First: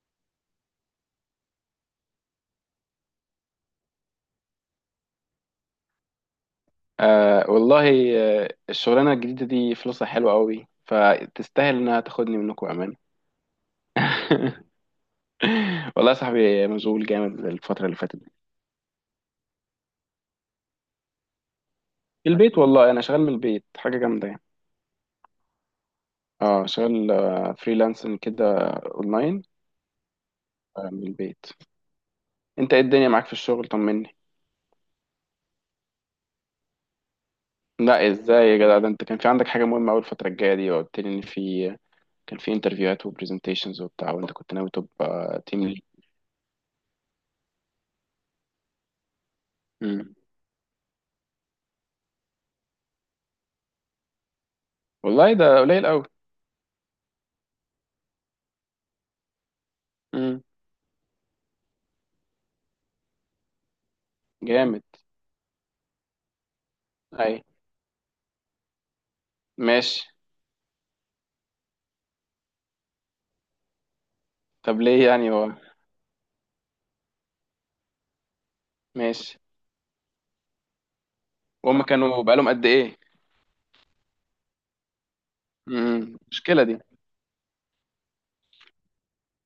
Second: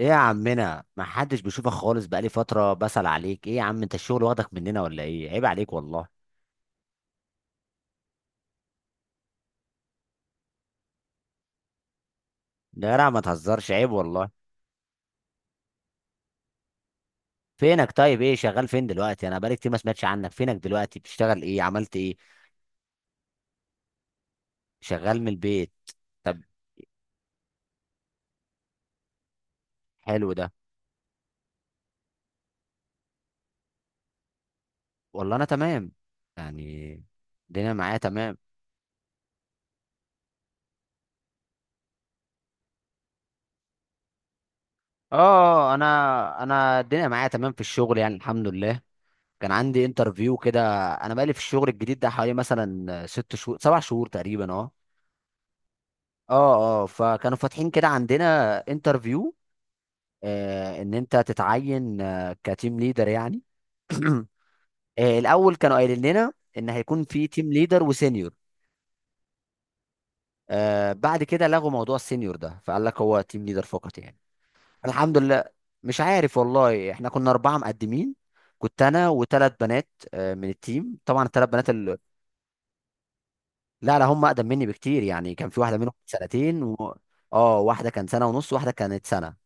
ايه يا عمنا، ما حدش بيشوفك خالص، بقالي فترة بسأل عليك. ايه يا عم، انت الشغل واخدك مننا ولا ايه؟ عيب عليك والله. آه والله. آه الشغلانة الجديدة دي فلوسها حلوة قوي فتستاهل انها تاخدني منكم ده امان. يا ما تهزرش، عيب والله. والله يا صاحبي مشغول جامد الفترة فينك اللي فاتت طيب؟ دي. ايه شغال فين دلوقتي؟ انا بقالي كتير ما سمعتش عنك. فينك دلوقتي بتشتغل ايه؟ عملت ايه؟ في البيت والله انا شغال من البيت حاجة جامدة يعني. شغال من البيت؟ طب. اه شغال فريلانسنج كده اونلاين. حلو ده. من البيت. انت ايه الدنيا معاك في الشغل؟ طمني. والله انا تمام يعني، الدنيا معايا لا تمام. ازاي يا جدع، ده انت كان في عندك حاجة مهمة اول الفترة الجاية دي، وقلت لي ان في كان في انترفيوهات وبرزنتيشنز وبتاع، وانت كنت ناوي تبقى تيم اه ليد. انا انا الدنيا معايا تمام في الشغل يعني، الحمد لله. كان عندي انترفيو كده. انا بقالي في الشغل الجديد ده حوالي مثلا ست شهور سبع شهور تقريبا. اه والله ده قليل قوي. اه اه فكانوا فاتحين كده عندنا انترفيو. امم ان انت تتعين كتيم ليدر يعني. جامد. الاول كانوا قايلين لنا ان هيكون في اي تيم ليدر وسينيور. ماشي. بعد كده لغوا موضوع السينيور ده، فقال لك هو تيم ليدر فقط يعني. طب ليه الحمد يعني لله. هو؟ مش عارف والله. احنا كنا اربعه مقدمين، كنت انا ماشي. وثلاث بنات من التيم. طبعا الثلاث بنات وهم ال... كانوا بقالهم قد ايه؟ لا لا، هم اقدم مني بكتير يعني. كان في واحده منهم سنتين المشكله دي. و... اه واحده كان سنه ونص، واحده كانت سنه.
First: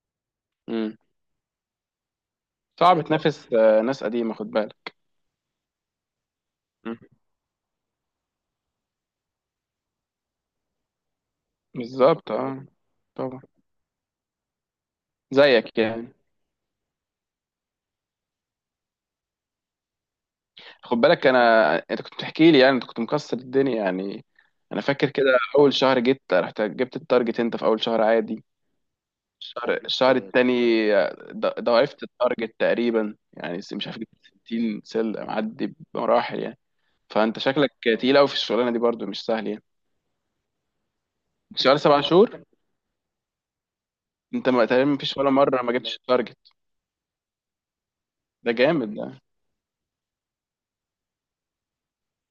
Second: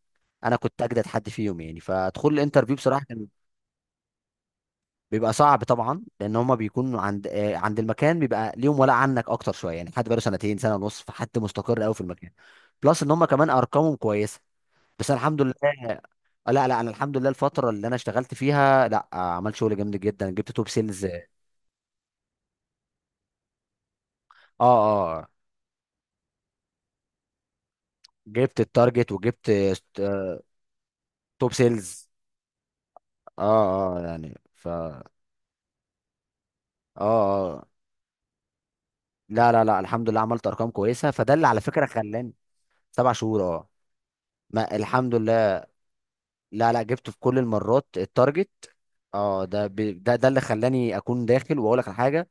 انا كنت امم اجدد حد فيهم يعني. فدخول الانترفيو صعب بصراحه كان تنافس ناس قديمه، خد بالك. بيبقى صعب طبعا، لان هما مم. بيكونوا عند عند المكان، بيبقى ليهم ولا عنك اكتر شويه يعني. حد بقاله سنتين سنه ونص، فحد مستقر قوي في المكان. بالظبط اه. بلس ان هما طبعا. كمان ارقامهم كويسه. بس أنا الحمد لله. زيك يعني. لا لا، انا الحمد لله الفتره اللي انا اشتغلت فيها لا، عملت شغل جامد جدا، جبت توب خد سيلز. بالك، اه انا انت كنت بتحكي لي، يعني انت كنت مكسر الدنيا يعني. اه انا فاكر كده. آه، اول شهر جيت رحت جبت التارجت انت في اول شهر عادي. جبت التارجت وجبت الشهر آه، التاني توب ضاعفت سيلز. التارجت تقريبا، يعني مش اه عارف اه جبت يعني ف 60 اه سلة معدي بمراحل يعني. فانت اه شكلك تقيل قوي في الشغلانه دي برضو، مش سهل لا يعني. لا لا، الحمد لله عملت ارقام كويسه، فده اللي على شغال فكره سبع خلاني. شهور سبع شهور، اه. انت ما ما تقريبا، ما الحمد فيش ولا مره لله، ما جبتش التارجت. لا لا، جبته في كل المرات التارجت. ده جامد ده. ده اللي خلاني اكون داخل واقول لك على حاجه.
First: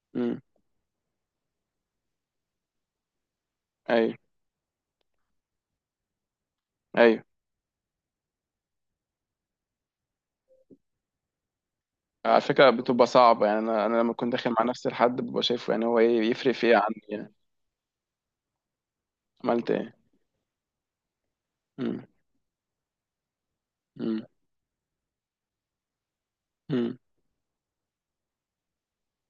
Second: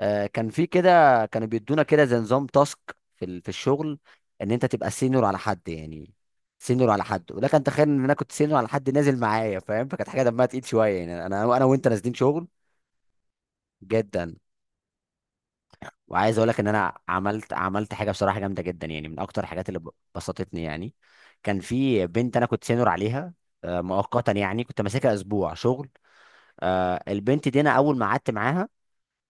امم كان في كده، كانوا بيدونا كده زي نظام تاسك في الشغل، ايوه ان انت تبقى سينيور على حد يعني. سينيور على ايوه. حد، ولكن تخيل ان انا كنت سينيور على حد نازل معايا، فاهم؟ فكانت حاجه دمها تقيل شويه يعني، انا انا وانت نازلين على شغل. فكره بتبقى صعبه يعني، انا لما كنت جدا. داخل مع نفسي لحد ببقى شايفه يعني هو ايه وعايز اقول يفرق لك ان في ايه انا عني يعني. عملت حاجه بصراحه جامده جدا يعني، من اكتر الحاجات عملت اللي ايه؟ بسطتني يعني. كان في امم بنت انا كنت سينور عليها امم مؤقتا يعني، كنت ماسكها اسبوع شغل. امم البنت دي انا اول ما قعدت معاها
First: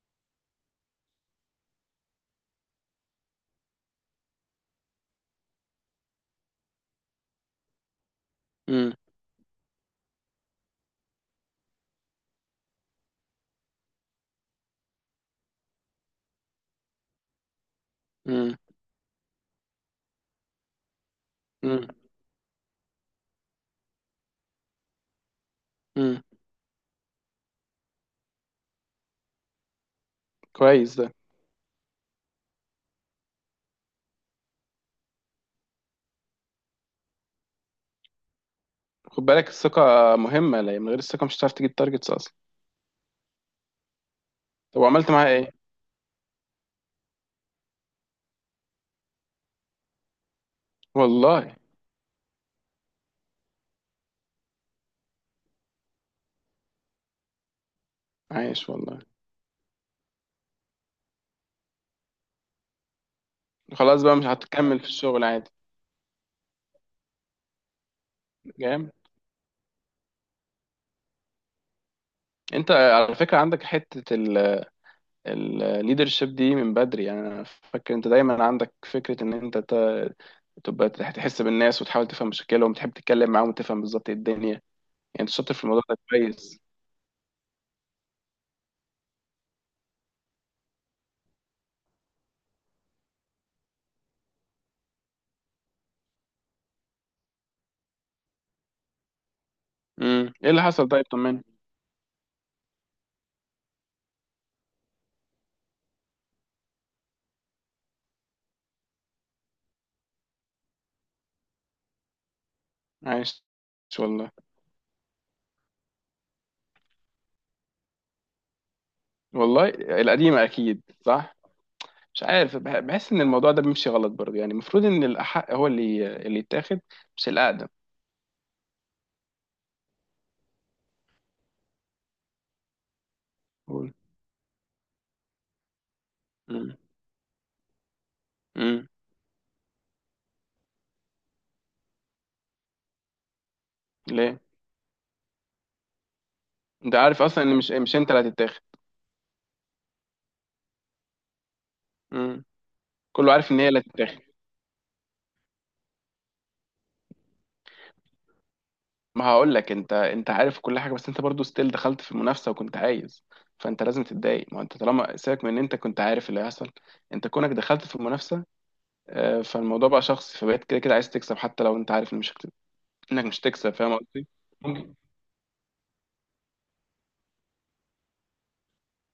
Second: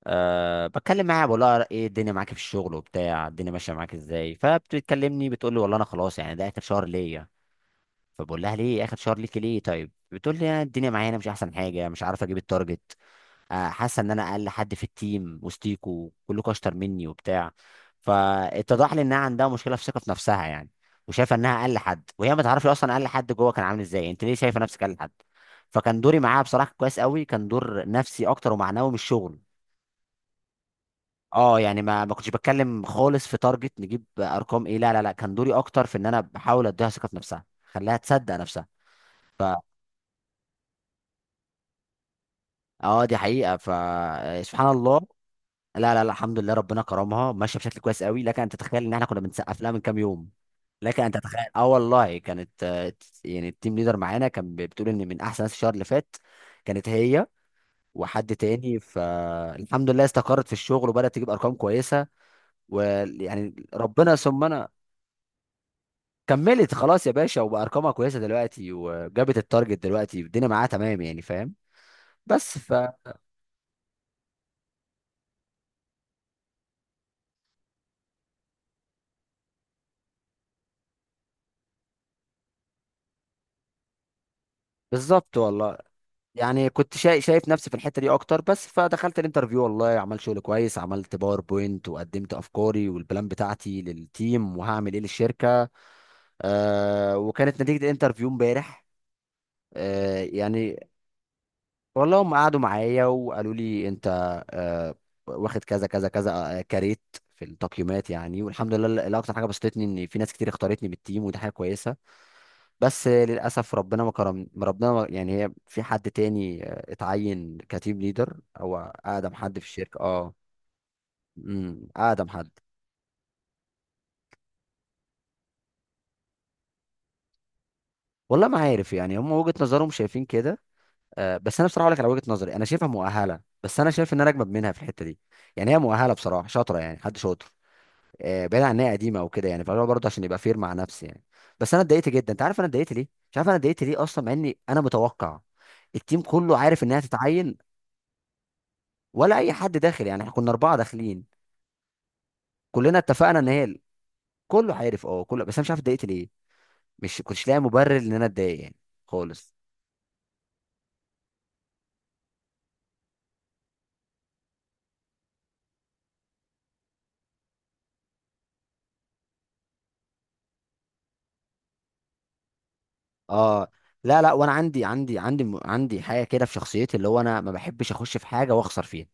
بتكلم معاها، بقول لها ايه الدنيا معاك في الشغل وبتاع، الدنيا ماشيه معاك ازاي؟ فبتكلمني بتقول لي والله انا خلاص يعني، ده اخر شهر ليا. فبقول لها ليه امم اخر شهر ليكي ليه؟ طيب. بتقول لي يعني الدنيا معايا أنا مش احسن حاجه، مش عارف اجيب التارجت. حاسه ان انا اقل حد في التيم، وسطيكوا كلكوا اشطر مني وبتاع. امم فاتضح لي انها عندها مشكله في ثقه في نفسها يعني، وشايفه انها اقل امم حد، وهي ما تعرفش اصلا اقل حد جوه كان عامل ازاي. انت ليه شايفه نفسك اقل حد؟ فكان دوري امم معاها بصراحه كويس قوي، كان دور نفسي اكتر ومعنوي من الشغل. كويس ده. اه يعني، ما كنتش بتكلم خالص في تارجت نجيب ارقام ايه، لا لا لا، كان دوري اكتر في ان انا بحاول اديها ثقه في نفسها، خليها تصدق نفسها. خد ف بالك، الثقه مهمه. لا، من غير الثقه مش هتعرف تجيب تارجتس اصلا. اه دي حقيقه، فسبحان طب الله. وعملت معاها ايه؟ لا لا لا، الحمد لله ربنا كرمها، ماشيه بشكل كويس قوي. لكن انت تتخيل ان احنا كنا بنسقف لها من كام يوم. لكن انت تتخيل، والله. اه والله كانت يعني التيم ليدر معانا كان بتقول ان من احسن ناس الشهر اللي فات كانت هي وحد عايش تاني. والله. فالحمد لله استقرت في الشغل، وبدات تجيب ارقام كويسه. ويعني خلاص ربنا بقى مش ثم انا هتكمل في الشغل عادي. كملت خلاص يا باشا، وبارقامها كويسه دلوقتي، جامد. وجابت التارجت دلوقتي، الدنيا معاها تمام يعني، فاهم؟ بس. انت على فكره عندك حته الليدرشيب دي من بدري، يعني انا فاكر انت دايما عندك فكره ان انت تبقى تحس بالناس وتحاول تفهم مشاكلهم وتحب تتكلم معاهم وتفهم بالظبط ايه الدنيا يعني. انت فبالظبط شاطر في والله. الموضوع ده كويس. يعني كنت شايف نفسي في الحته دي اكتر بس، فدخلت الانترفيو والله عملت شغل كويس، عملت باوربوينت وقدمت افكاري والبلان بتاعتي للتيم وهعمل ايه للشركه. وكانت نتيجه الانترفيو امبارح. آه ايه اللي حصل؟ يعني طيب طمني. والله هم قعدوا معايا وقالوا لي انت آه، واخد كذا كذا كذا كاريت في التقييمات يعني، والحمد لله الاكتر حاجه بسطتني ان في ناس كتير اختارتني بالتيم، ودي حاجه كويسه. بس عايش للاسف ربنا ما والله. كرم، ربنا ما يعني، هي في حد تاني اتعين كتيم ليدر، او اقدم حد في والله. الشركه اه. القديمه اكيد، صح. امم. مش اقدم حد. عارف، بحس ان الموضوع ده بيمشي غلط برضه، يعني المفروض ان الاحق هو اللي يتاخد، مش الاقدم. والله ما عارف يعني، هم وجهه نظرهم شايفين كده. بس انا بصراحه اقول لك على وجهه نظري، انا شايفها مؤهله، بس انا قول. شايف ان انا اجمد منها في الحته دي. يعني هي مؤهله بصراحه، امم شاطره يعني، حد شاطر بعيد عن ان امم هي قديمه او كده يعني. فاللي هو برضه عشان يبقى فير مع نفسي يعني. بس انا اتضايقت جدا. انت عارف انا اتضايقت ليه؟ مش عارف انا اتضايقت ليه اصلا، مع ليه؟ اني انا متوقع التيم كله عارف انت انها عارف اصلا ان تتعين، مش انت اللي هتتاخد. ولا اي حد داخل يعني. احنا كنا اربعه داخلين، كلنا كله اتفقنا ان عارف ان هي هي اللي هتتاخد. كله عارف اه كله. بس انا مش عارف اتضايقت ليه، مش كنتش لاقي مبرر ان انا اتضايق يعني ما هقول خالص. لك، انت عارف كل حاجه، بس انت برضو ستيل دخلت في المنافسه وكنت عايز. فانت لازم تتضايق، ما انت طالما سيبك من ان انت كنت عارف اللي هيحصل، انت كونك دخلت في المنافسه فالموضوع بقى شخصي، فبقيت كده كده عايز تكسب حتى لو انت عارف ان مش هت- انك مش هتكسب، اه فاهم لا قصدي. لا، وانا ممكن. عندي حاجه كده في شخصيتي، اللي هو انا ما بحبش اخش في حاجه واخسر فيها.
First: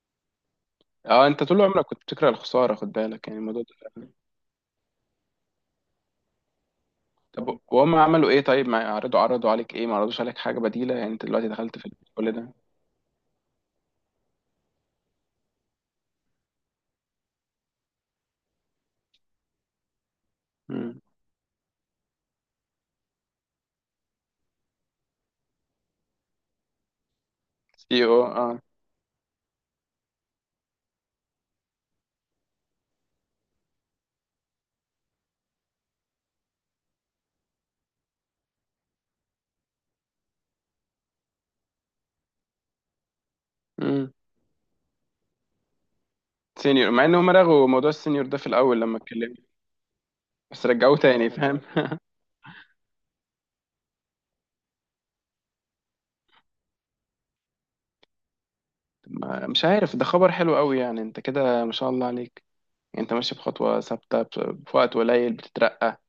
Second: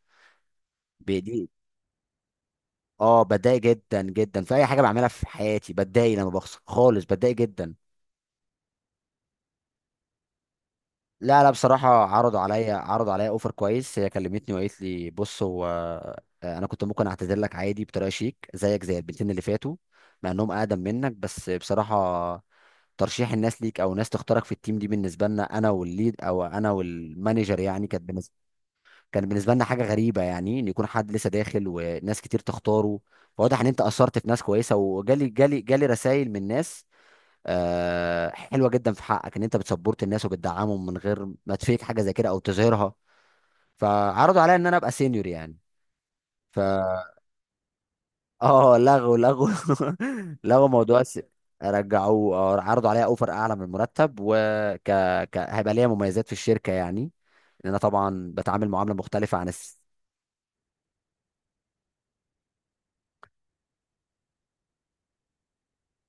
اه، انت بدي. طول عمرك كنت بتكره الخساره، خد اه بالك يعني بتضايق الموضوع جدا ده. جدا في اي حاجه بعملها في حياتي، بتضايق لما بخسر خالص، بتضايق طب جدا. وهم عملوا ايه؟ طيب ما عرضوا عليك ايه؟ ما عرضوش عليك حاجه بديله يعني، انت لا دلوقتي لا، دخلت بصراحة في كل عرضوا ده. عليا عرضوا عليا اوفر كويس. هي كلمتني وقالت لي بص، هو انا كنت ممكن اعتذر لك عادي بطريقة شيك زيك، زي البنتين اللي فاتوا، مع انهم اقدم منك. بس بصراحة ترشيح الناس ليك، او ناس تختارك في التيم دي، بالنسبة لنا انا والليد، او انا والمانجر يعني، سي كانت او. بالنسبة، كان بالنسبة لنا حاجة غريبة يعني، ان يكون حد لسه داخل وناس كتير تختاره. فواضح ان انت اثرت في ناس كويسة، وجالي جالي جالي رسائل من ناس حلوه جدا في حقك، ان انت بتسبورت الناس وبتدعمهم من غير ما تفيك حاجه زي كده او تظهرها. اه فعرضوا عليا ان انا ابقى سينيور يعني. ف سينيور، مع ان هم رغوا موضوع السينيور ده في اه، الاول لما لغوا اتكلمنا. لغوا بس لغوا رجعوه موضوع الس... تاني، فاهم. رجعوه عرضوا عليا اوفر اعلى من المرتب هيبقى ليا مميزات في الشركه يعني، لان انا طبعا بتعامل معامله مختلفه عن مش الس... عارف، ده خبر حلو قوي يعني، انت كده ما شاء الله عليك، يعني انت ماشي بخطوة ثابتة، في وقت قليل بتترقى.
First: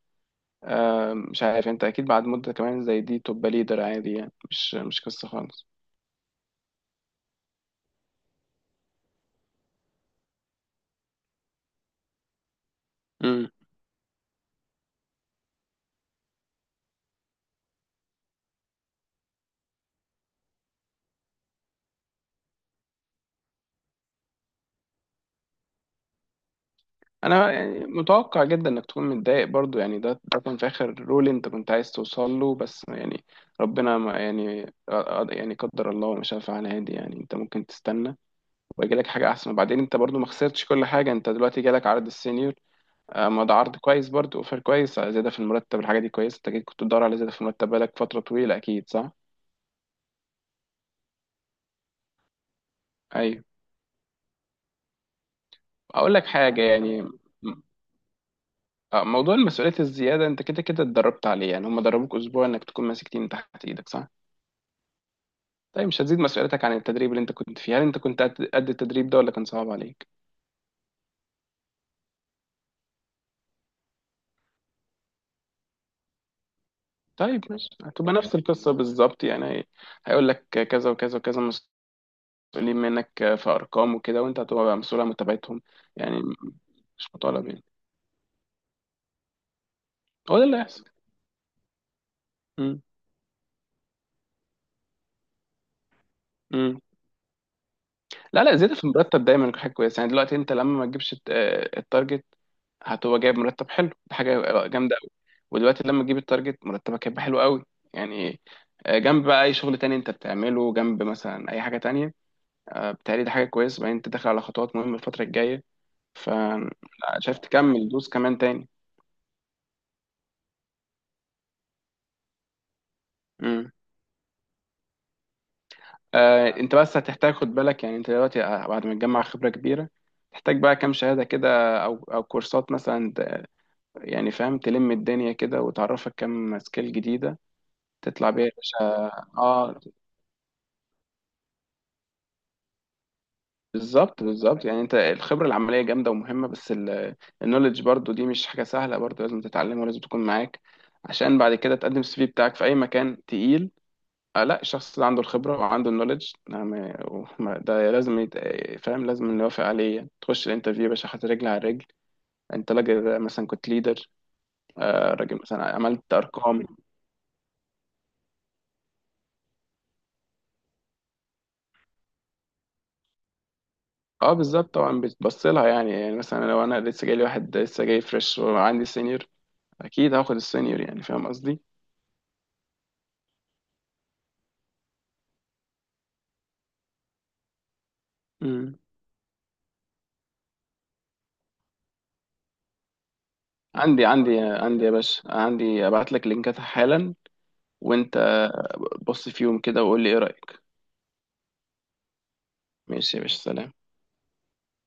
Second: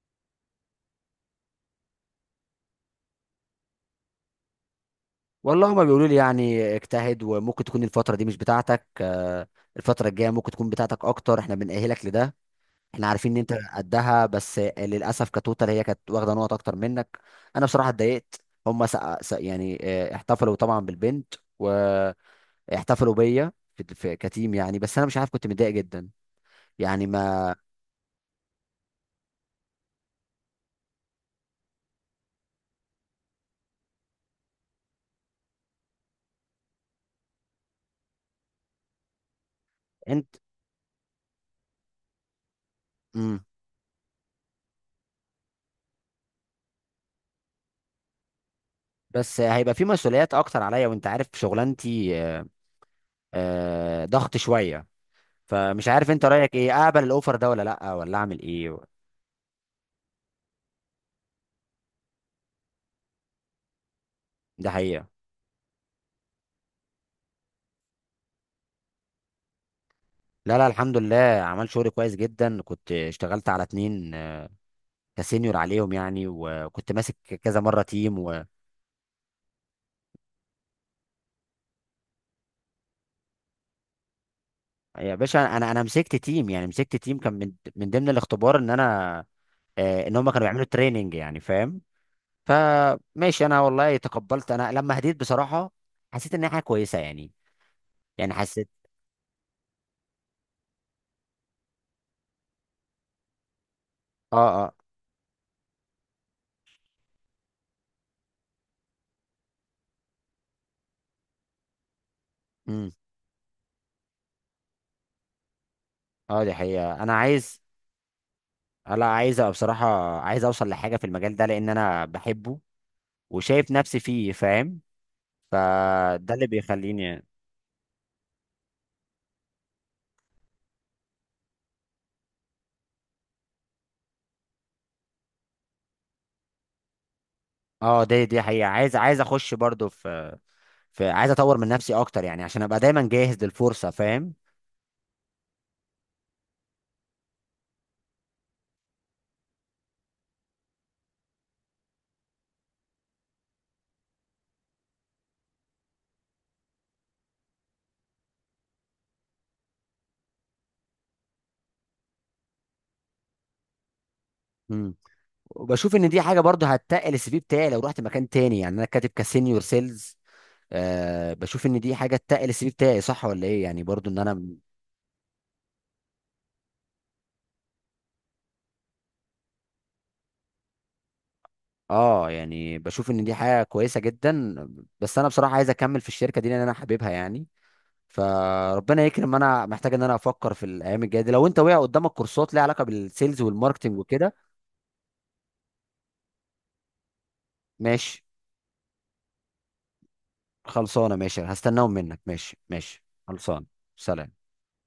مش عارف، انت اكيد بعد مدة كمان زي دي تبقى ليدر عادي، يعني مش مش قصة خالص. والله هما بيقولوا لي يعني اجتهد، وممكن تكون الفتره دي مش بتاعتك الفتره الجايه ممكن تكون بتاعتك اكتر، احنا بنأهلك لده، احنا عارفين ان امم انت قدها، بس للاسف كتوتال هي كانت واخده نقط اكتر منك. انا بصراحه اتضايقت. يعني احتفلوا طبعا بالبنت، واحتفلوا بيا كتيم يعني. بس انا مش عارف، كنت متضايق جدا يعني. انا ما يعني متوقع جدا انك تكون متضايق برضو، يعني ده كان في اخر رول انت كنت عايز توصل له، بس يعني ربنا ما يعني آه، آه، يعني قدر الله وما شاء فعل، عادي يعني. انت ممكن تستنى ويجي لك حاجه احسن، وبعدين انت برضو ما انت. خسرتش كل حاجه، انت دلوقتي جالك عرض السينيور. مم. ما ده عرض كويس برضو، اوفر كويس، زياده في المرتب، الحاجه دي كويسه. انت أكيد كنت بتدور على زياده في المرتب بقالك فتره طويله، اكيد صح. بس هيبقى في مسؤوليات اكتر عليا، وانت عارف شغلانتي ايوه. ضغط شويه. فمش عارف اقول انت لك رايك حاجه ايه، يعني. اقبل الاوفر ده ولا م- لا، ولا اعمل ايه؟ موضوع المسؤوليه الزياده، انت كده كده اتدربت عليه يعني. هم دربوك اسبوع انك تكون ماسك تيم تحت ايدك، صح؟ ده حقيقه. طيب مش هتزيد مسؤوليتك عن التدريب اللي انت كنت فيه. هل انت كنت قد التدريب ده ولا كان صعب عليك؟ لا لا الحمد لله، عمل شغل كويس جدا، كنت اشتغلت على اتنين كسينيور عليهم يعني، وكنت ماسك طيب كذا ماشي، مره هتبقى تيم نفس و... القصه بالظبط يعني. هيقول لك كذا وكذا وكذا مسؤولين منك في ارقام وكده، وانت هتبقى بقى مسؤول عن يا باشا، متابعتهم. انا مسكت يعني تيم يعني، مسكت مش تيم، كان مطالب من يعني. من ضمن الاختبار ان انا ان هم هو ده كانوا اللي بيعملوا هيحصل. تريننج يعني، فاهم؟ مم. فماشي انا والله تقبلت، انا لما هديت بصراحه حسيت ان هي حاجه مم. كويسه يعني. يعني لا لا، حسيت زيادة في المرتب دايما حاجة كويسة يعني. دلوقتي انت لما ما تجيبش التارجت، هتبقى جايب مرتب حلو، دي اه حاجة اه جامدة قوي. ودلوقتي لما تجيب التارجت مرتبك هيبقى حلو قوي يعني. جنب بقى اي شغل تاني انت بتعمله جنب، مثلا اي حاجة تانية. امم. بتهيألي دي حاجة كويسة. بعدين انت داخل على خطوات مهمة الفترة الجاية، اه دي حقيقه انا فشايف عايز، تكمل دوس كمان تاني. لا عايز أبقى بصراحه، عايز اوصل لحاجه في المجال ده لان انا بحبه، وشايف نفسي فيه، فاهم؟ فده اللي انت بس بيخليني. هتحتاج، خد بالك يعني، انت دلوقتي بعد ما تجمع خبرة كبيرة تحتاج بقى كام شهادة كده، او او كورسات مثلا، يعني فاهم، تلم الدنيا كده وتعرفك كام سكيل جديدة اه دي تطلع دي بيها يا حقيقه، باشا. عايز اخش اه برضو في، فعايز اطور من نفسي اكتر يعني، عشان ابقى دايما جاهز للفرصه، بالظبط فاهم؟ بالظبط. يعني انت الخبرة العملية جامدة ومهمة، بس النولج برضو دي مش حاجة سهلة برضو، لازم تتعلمها ولازم تكون معاك، عشان بعد كده تقدم السي في بتاعك في اي مكان تقيل. آه لا، الشخص اللي عنده الخبرة وعنده النولج، نعم. ده لازم يت... فاهم، لازم نوافق عليه يعني. تخش الانترفيو يا باشا حاطط رجل على رجل. انت راجل مثلا كنت ليدر، امم. آه راجل مثلا وبشوف ان عملت دي حاجه ارقام. برضو هتتقل السي في بتاعي لو رحت مكان تاني يعني، انا كاتب كسينيور سيلز. بشوف ان دي حاجه تتقل السي في بتاعي، صح ولا ايه؟ يعني برضو ان اه انا، بالظبط طبعا بتبص لها يعني. يعني مثلا لو انا لسه جاي لي واحد لسه جاي فريش، وعندي سينيور، اكيد هاخد السينيور، يعني فاهم قصدي. اه يعني، بشوف ان دي حاجه كويسه جدا. بس انا بصراحه عايز اكمل في الشركه دي لان انا حاببها يعني. مم. فربنا يكرم، انا محتاج ان انا افكر في الايام الجايه دي. لو انت وقع قدامك كورسات ليها علاقه بالسيلز والماركتنج عندي وكده. عندي عندي يا باشا، عندي، ابعت لك لينكات حالا. وانت ماشي بص فيهم كده وقول لي ايه رأيك. خلصانه، ماشي، هستناهم منك، ماشي ماشي ماشي يا باشا، خلصانه. سلام. سلام.